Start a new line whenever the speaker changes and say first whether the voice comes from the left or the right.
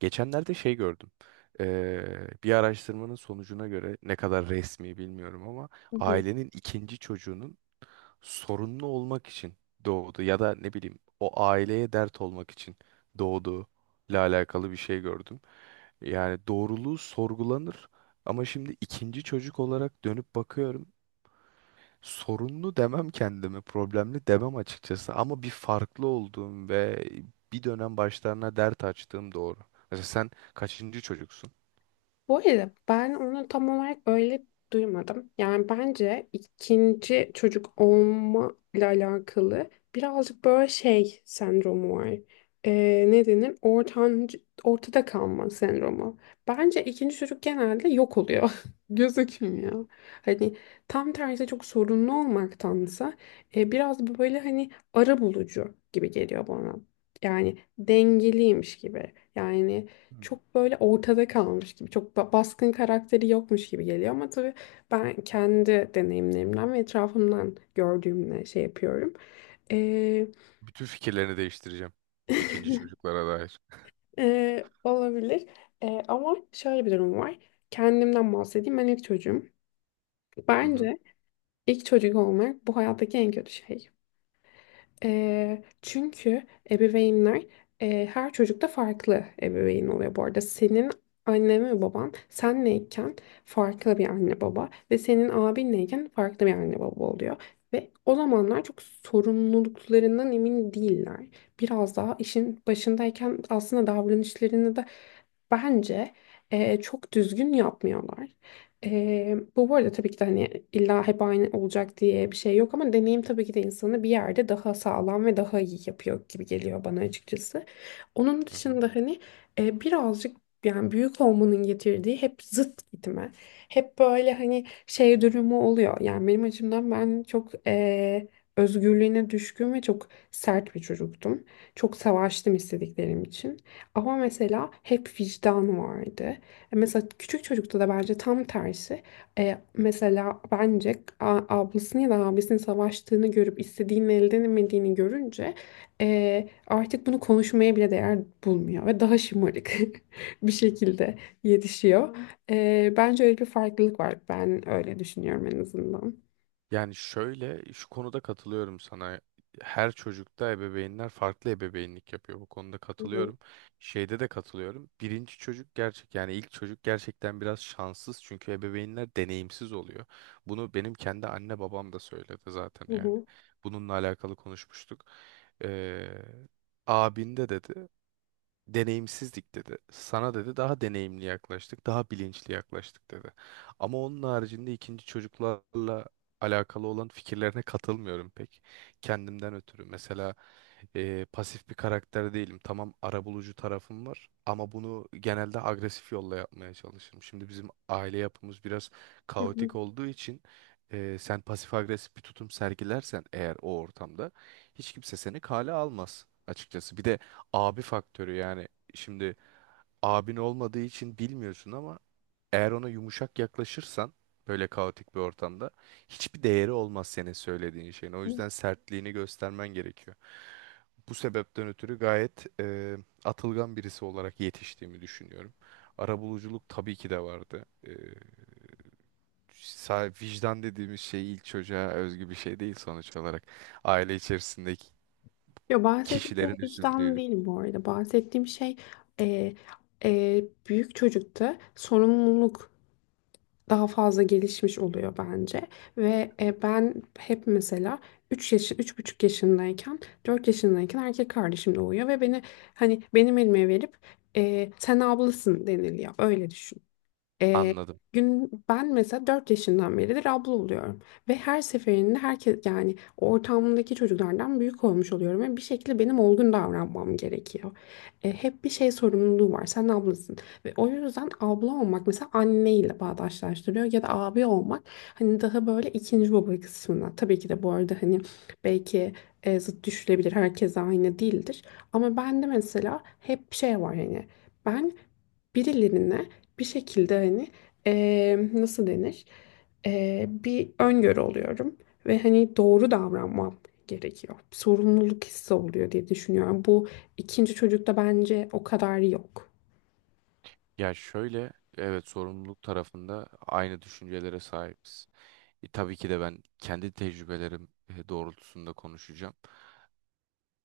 right: Geçenlerde şey gördüm. Bir araştırmanın sonucuna göre ne kadar resmi bilmiyorum ama
left: Hı hı.
right: ailenin ikinci çocuğunun sorunlu olmak için doğdu ya da ne bileyim o aileye dert olmak için doğduğu ile alakalı bir şey gördüm. Yani doğruluğu sorgulanır ama şimdi ikinci çocuk olarak dönüp bakıyorum. Sorunlu demem kendimi, problemli demem açıkçası ama bir farklı olduğum ve bir dönem başlarına dert açtığım doğru. Mesela sen kaçıncı çocuksun?
left: Bu arada ben onu tam olarak öyle duymadım. Yani bence ikinci çocuk olma ile alakalı birazcık böyle şey sendromu var. Ne denir? Ortancı, ortada kalma sendromu. Bence ikinci çocuk genelde yok oluyor. Gözükmüyor. Hani tam tersi çok sorunlu olmaktansa biraz böyle hani ara bulucu gibi geliyor bana. Yani dengeliymiş gibi. Yani
right: Hmm.
left: çok böyle ortada kalmış gibi, çok baskın karakteri yokmuş gibi geliyor ama tabii ben kendi deneyimlerimden ve etrafımdan gördüğümle şey yapıyorum. Ee,
right: Bütün fikirlerini değiştireceğim ikinci çocuklara dair.
left: Olabilir. Ama şöyle bir durum var. Kendimden bahsedeyim. Ben ilk çocuğum.
right: Hı hı.
left: Bence ilk çocuk olmak bu hayattaki en kötü şey. Çünkü ebeveynler her çocukta farklı ebeveyn oluyor bu arada. Senin annen ve baban senleyken farklı bir anne baba ve senin abinleyken farklı bir anne baba oluyor. Ve o zamanlar çok sorumluluklarından emin değiller. Biraz daha işin başındayken aslında davranışlarını da bence çok düzgün yapmıyorlar. Bu arada tabii ki de hani illa hep aynı olacak diye bir şey yok ama deneyim tabii ki de insanı bir yerde daha sağlam ve daha iyi yapıyor gibi geliyor bana açıkçası. Onun
right: Hı hı.
left: dışında hani birazcık yani büyük olmanın getirdiği hep zıt gitme. Hep böyle hani şey durumu oluyor. Yani benim açımdan ben çok özgürlüğüne düşkün ve çok sert bir çocuktum. Çok savaştım istediklerim için. Ama mesela hep vicdan vardı. Mesela küçük çocukta da bence tam tersi. Mesela bence ablasını ya da abisinin savaştığını görüp istediğini elde edemediğini görünce artık bunu konuşmaya bile değer bulmuyor ve daha şımarık bir şekilde yetişiyor. Bence öyle bir farklılık var. Ben öyle düşünüyorum en azından.
right: Yani şöyle şu konuda katılıyorum sana. Her çocukta ebeveynler farklı ebeveynlik yapıyor. Bu konuda
left: Hı hı.
right: katılıyorum. Şeyde de katılıyorum. Birinci çocuk gerçek yani ilk çocuk gerçekten biraz şanssız çünkü ebeveynler deneyimsiz oluyor. Bunu benim kendi anne babam da söyledi zaten
left: Hı
right: yani.
left: hı.
right: Bununla alakalı konuşmuştuk. Ee, Abinde dedi deneyimsizdik dedi. Sana dedi daha deneyimli yaklaştık, daha bilinçli yaklaştık dedi. Ama onun haricinde ikinci çocuklarla alakalı olan fikirlerine katılmıyorum pek. Kendimden ötürü. Mesela pasif bir karakter değilim. Tamam arabulucu tarafım var ama bunu genelde agresif yolla yapmaya çalışırım. Şimdi bizim aile yapımız biraz
left: Hı hı.
right: kaotik olduğu için sen pasif agresif bir tutum sergilersen eğer o ortamda hiç kimse seni kale almaz açıkçası. Bir de abi faktörü yani şimdi abin olmadığı için bilmiyorsun ama eğer ona yumuşak yaklaşırsan böyle kaotik bir ortamda hiçbir değeri olmaz senin söylediğin şeyin. O
left: Hı.
right: yüzden sertliğini göstermen gerekiyor. Bu sebepten ötürü gayet atılgan birisi olarak yetiştiğimi düşünüyorum. Arabuluculuk tabii ki de vardı. Vicdan dediğimiz şey ilk çocuğa özgü bir şey değil sonuç olarak. Aile içerisindeki
left: Yo, bahsettiğim şey
right: kişilerin
left: vicdan
right: üzüldüğünü
left: değil bu arada. Bahsettiğim şey e, büyük çocukta sorumluluk daha fazla gelişmiş oluyor bence. Ve ben hep mesela 3 yaş, 3,5 yaşındayken, 4 yaşındayken erkek kardeşim doğuyor ve beni hani benim elime verip sen ablasın deniliyor. Öyle düşün. Ee,
right: anladım.
left: Gün ben mesela 4 yaşından beridir abla oluyorum ve her seferinde herkes yani ortamdaki çocuklardan büyük olmuş oluyorum ve bir şekilde benim olgun davranmam gerekiyor. Hep bir şey sorumluluğu var. Sen ablasın ve o yüzden abla olmak mesela anneyle bağdaşlaştırıyor ya da abi olmak hani daha böyle ikinci baba kısmına. Tabii ki de bu arada hani belki zıt düşülebilir. Herkes aynı değildir. Ama ben de mesela hep şey var hani ben birilerine bir şekilde hani nasıl denir? Bir öngörü oluyorum ve hani doğru davranmam gerekiyor. Sorumluluk hissi oluyor diye düşünüyorum. Bu ikinci çocukta bence o kadar yok.
right: Ya şöyle, evet sorumluluk tarafında aynı düşüncelere sahibiz. Tabii ki de ben kendi tecrübelerim doğrultusunda konuşacağım.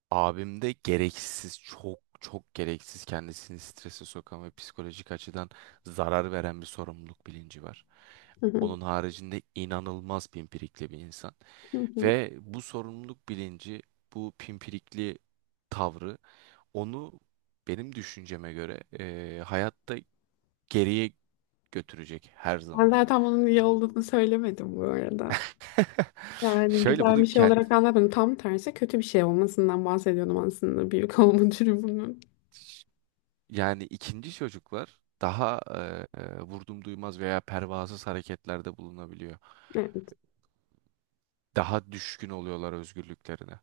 right: Abimde gereksiz, çok çok gereksiz kendisini strese sokan ve psikolojik açıdan zarar veren bir sorumluluk bilinci var.
left: Hı hı,
right: Onun haricinde inanılmaz pimpirikli bir insan.
left: hı hı.
right: Ve bu sorumluluk bilinci, bu pimpirikli tavrı onu benim düşünceme göre hayatta geriye götürecek her
left: Ben
right: zaman.
left: zaten bunun iyi
right: Bunu
left: olduğunu söylemedim bu arada. Yani
right: Şöyle
left: güzel
right: bunu
left: bir şey
right: kent
left: olarak anlatmadım. Tam tersi kötü bir şey olmasından bahsediyordum aslında büyük olma durumunun.
right: yani ikinci çocuklar daha vurdum duymaz veya pervasız hareketlerde bulunabiliyor. Daha düşkün oluyorlar özgürlüklerine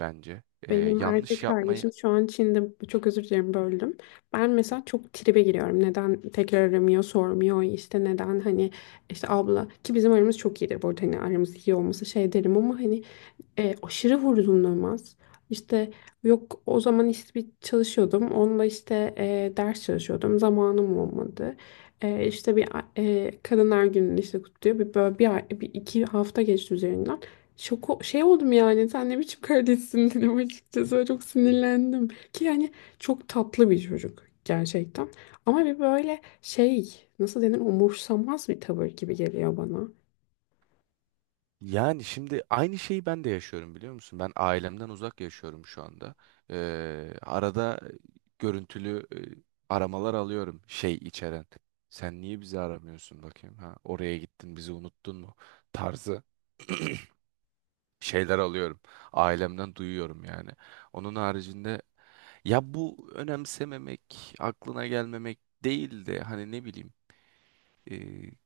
right: bence.
left: Benim
right: Yanlış
left: erkek
right: yapmayı.
left: kardeşim şu an Çin'de, çok özür dilerim böldüm. Ben
right: Hı.
left: mesela çok tribe giriyorum. Neden tekrar aramıyor, sormuyor, işte neden hani işte abla ki bizim aramız çok iyidir bu arada hani aramız iyi olması şey derim ama hani aşırı vurdumlanmaz. İşte yok o zaman işte bir çalışıyordum. Onunla işte ders çalışıyordum. Zamanım olmadı. İşte bir kadınlar gününü işte kutluyor. Bir, böyle bir, bir iki hafta geçti üzerinden. Şoko şey oldum yani sen ne biçim kardeşsin dedim açıkçası. Böyle çok sinirlendim ki yani çok tatlı bir çocuk gerçekten ama bir böyle şey nasıl denir umursamaz bir tavır gibi geliyor bana.
right: Yani şimdi aynı şeyi ben de yaşıyorum biliyor musun? Ben ailemden uzak yaşıyorum şu anda. Arada görüntülü aramalar alıyorum şey içeren. Sen niye bizi aramıyorsun bakayım ha? Oraya gittin bizi unuttun mu? Tarzı şeyler alıyorum. Ailemden duyuyorum yani. Onun haricinde ya bu önemsememek, aklına gelmemek değil de hani ne bileyim e,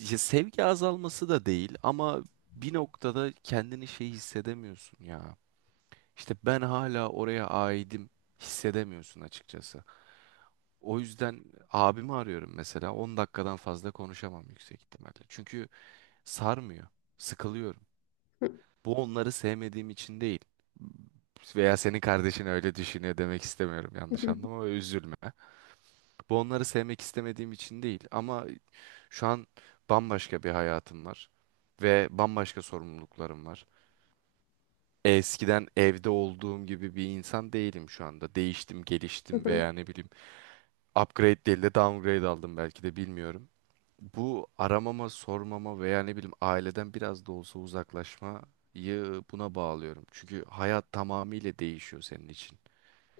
right: ya sevgi azalması da değil ama bir noktada kendini şey hissedemiyorsun ya. İşte ben hala oraya aidim hissedemiyorsun açıkçası. O yüzden abimi arıyorum mesela. 10 dakikadan fazla konuşamam yüksek ihtimalle. Çünkü sarmıyor, sıkılıyorum. Bu onları sevmediğim için değil. Veya senin kardeşin öyle düşünüyor demek istemiyorum, yanlış anlama ve üzülme. Bu onları sevmek istemediğim için değil ama şu an bambaşka bir hayatım var ve bambaşka sorumluluklarım var. Eskiden evde olduğum gibi bir insan değilim şu anda. Değiştim, geliştim veya ne bileyim upgrade değil de downgrade aldım belki de bilmiyorum. Bu aramama, sormama veya ne bileyim aileden biraz da olsa uzaklaşmayı buna bağlıyorum. Çünkü hayat tamamıyla değişiyor senin için.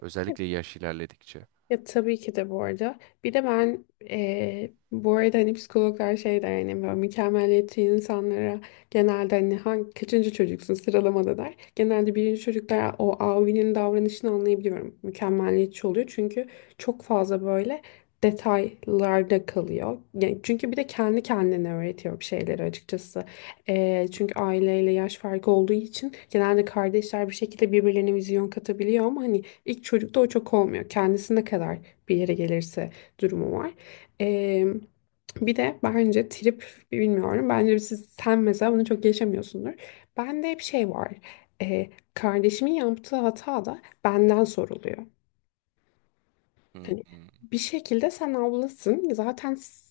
right: Özellikle yaş ilerledikçe.
left: Ya tabii ki de bu arada. Bir de ben bu arada hani psikologlar şey der hani böyle mükemmeliyetçi insanlara genelde hani hangi, kaçıncı çocuksun sıralamada der. Genelde birinci çocuklar o avinin davranışını anlayabiliyorum. Mükemmeliyetçi oluyor çünkü çok fazla böyle detaylarda kalıyor. Yani çünkü bir de kendi kendine öğretiyor bir şeyleri açıkçası. Çünkü aileyle yaş farkı olduğu için genelde kardeşler bir şekilde birbirlerine vizyon katabiliyor ama hani İlk çocukta o çok olmuyor. Kendisi ne kadar bir yere gelirse durumu var. Ee, Bir de bence trip bilmiyorum. Bence siz, sen mesela bunu çok yaşamıyorsundur. Bende hep şey var. Kardeşimin yaptığı hata da benden soruluyor.
right: Hı
left: Hani
right: hı,
left: bir şekilde sen ablasın. Zaten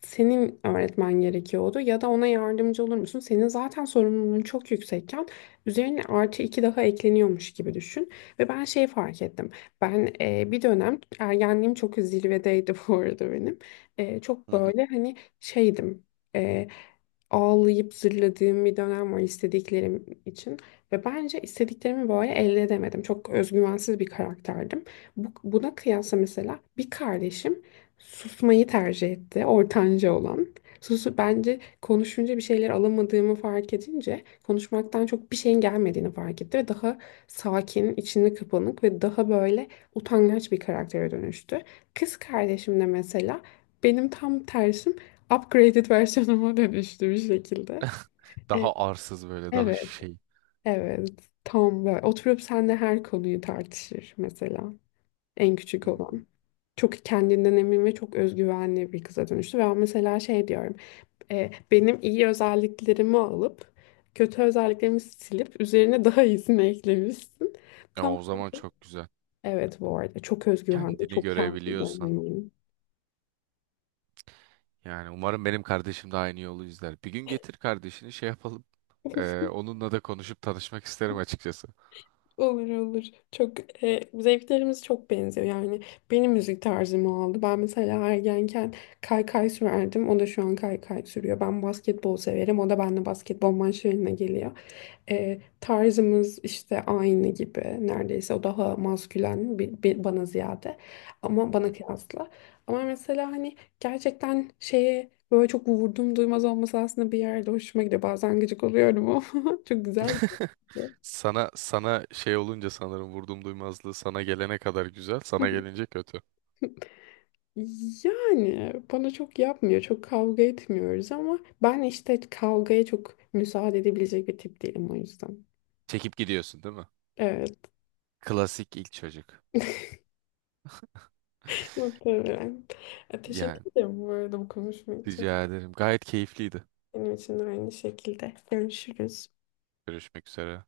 left: senin öğretmen gerekiyordu ya da ona yardımcı olur musun? Senin zaten sorumluluğun çok yüksekken üzerine artı iki daha ekleniyormuş gibi düşün. Ve ben şey fark ettim. Ben bir dönem ergenliğim çok zirvedeydi bu arada benim. Çok
right: hı hı.
left: böyle hani şeydim. E, Ağlayıp zırladığım bir dönem var istediklerim için ve bence istediklerimi böyle elde edemedim. Çok özgüvensiz bir karakterdim. Buna kıyasla mesela bir kardeşim susmayı tercih etti. Ortanca olan. Susu bence konuşunca bir şeyler alamadığımı fark edince konuşmaktan çok bir şeyin gelmediğini fark etti ve daha sakin, içine kapanık ve daha böyle utangaç bir karaktere dönüştü. Kız kardeşim de mesela benim tam tersim upgraded versiyonuma dönüştü bir şekilde. E,
right: Daha arsız böyle, daha
left: Evet,
right: şey.
left: evet. Tam böyle oturup seninle her konuyu tartışır mesela en
right: Hı.
left: küçük
right: Hı.
left: olan çok kendinden emin ve çok özgüvenli bir kıza dönüştü. Ve ben mesela şey diyorum, benim iyi özelliklerimi alıp kötü özelliklerimi silip üzerine daha iyisini eklemişsin.
right: Ya
left: Tam.
right: o zaman çok güzel.
left: Evet bu arada çok özgüvenli,
right: Kendini
left: çok kendinden
right: görebiliyorsan.
left: emin.
right: Yani umarım benim kardeşim de aynı yolu izler. Bir gün getir kardeşini şey yapalım. Onunla da konuşup tanışmak isterim açıkçası.
left: Olur olur. Çok zevklerimiz çok benziyor. Yani benim müzik tarzımı aldı. Ben mesela ergenken kaykay sürerdim. O da şu an kaykay sürüyor. Ben basketbol severim. O da benimle basketbol maçlarına geliyor. Tarzımız işte aynı gibi neredeyse o daha maskülen bir, bir bana ziyade ama
right: Hı.
left: bana kıyasla ama mesela hani gerçekten şeye böyle çok vurdum duymaz olması aslında bir yerde hoşuma gidiyor bazen gıcık oluyorum ama çok güzel bir şey.
right: Sana şey olunca sanırım vurdum duymazlığı sana gelene kadar güzel, sana gelince kötü.
left: Yani bana çok yapmıyor, çok kavga etmiyoruz ama ben işte kavgaya çok müsaade edebilecek bir tip değilim o yüzden.
right: Çekip gidiyorsun değil mi?
left: Evet,
right: Klasik ilk çocuk.
left: muhtemelen.
right: Yani
left: Teşekkür ederim bu arada bu konuşma
right: rica
left: için.
right: ederim. Gayet keyifliydi.
left: Benim için de aynı şekilde. Görüşürüz.
right: Görüşmek üzere.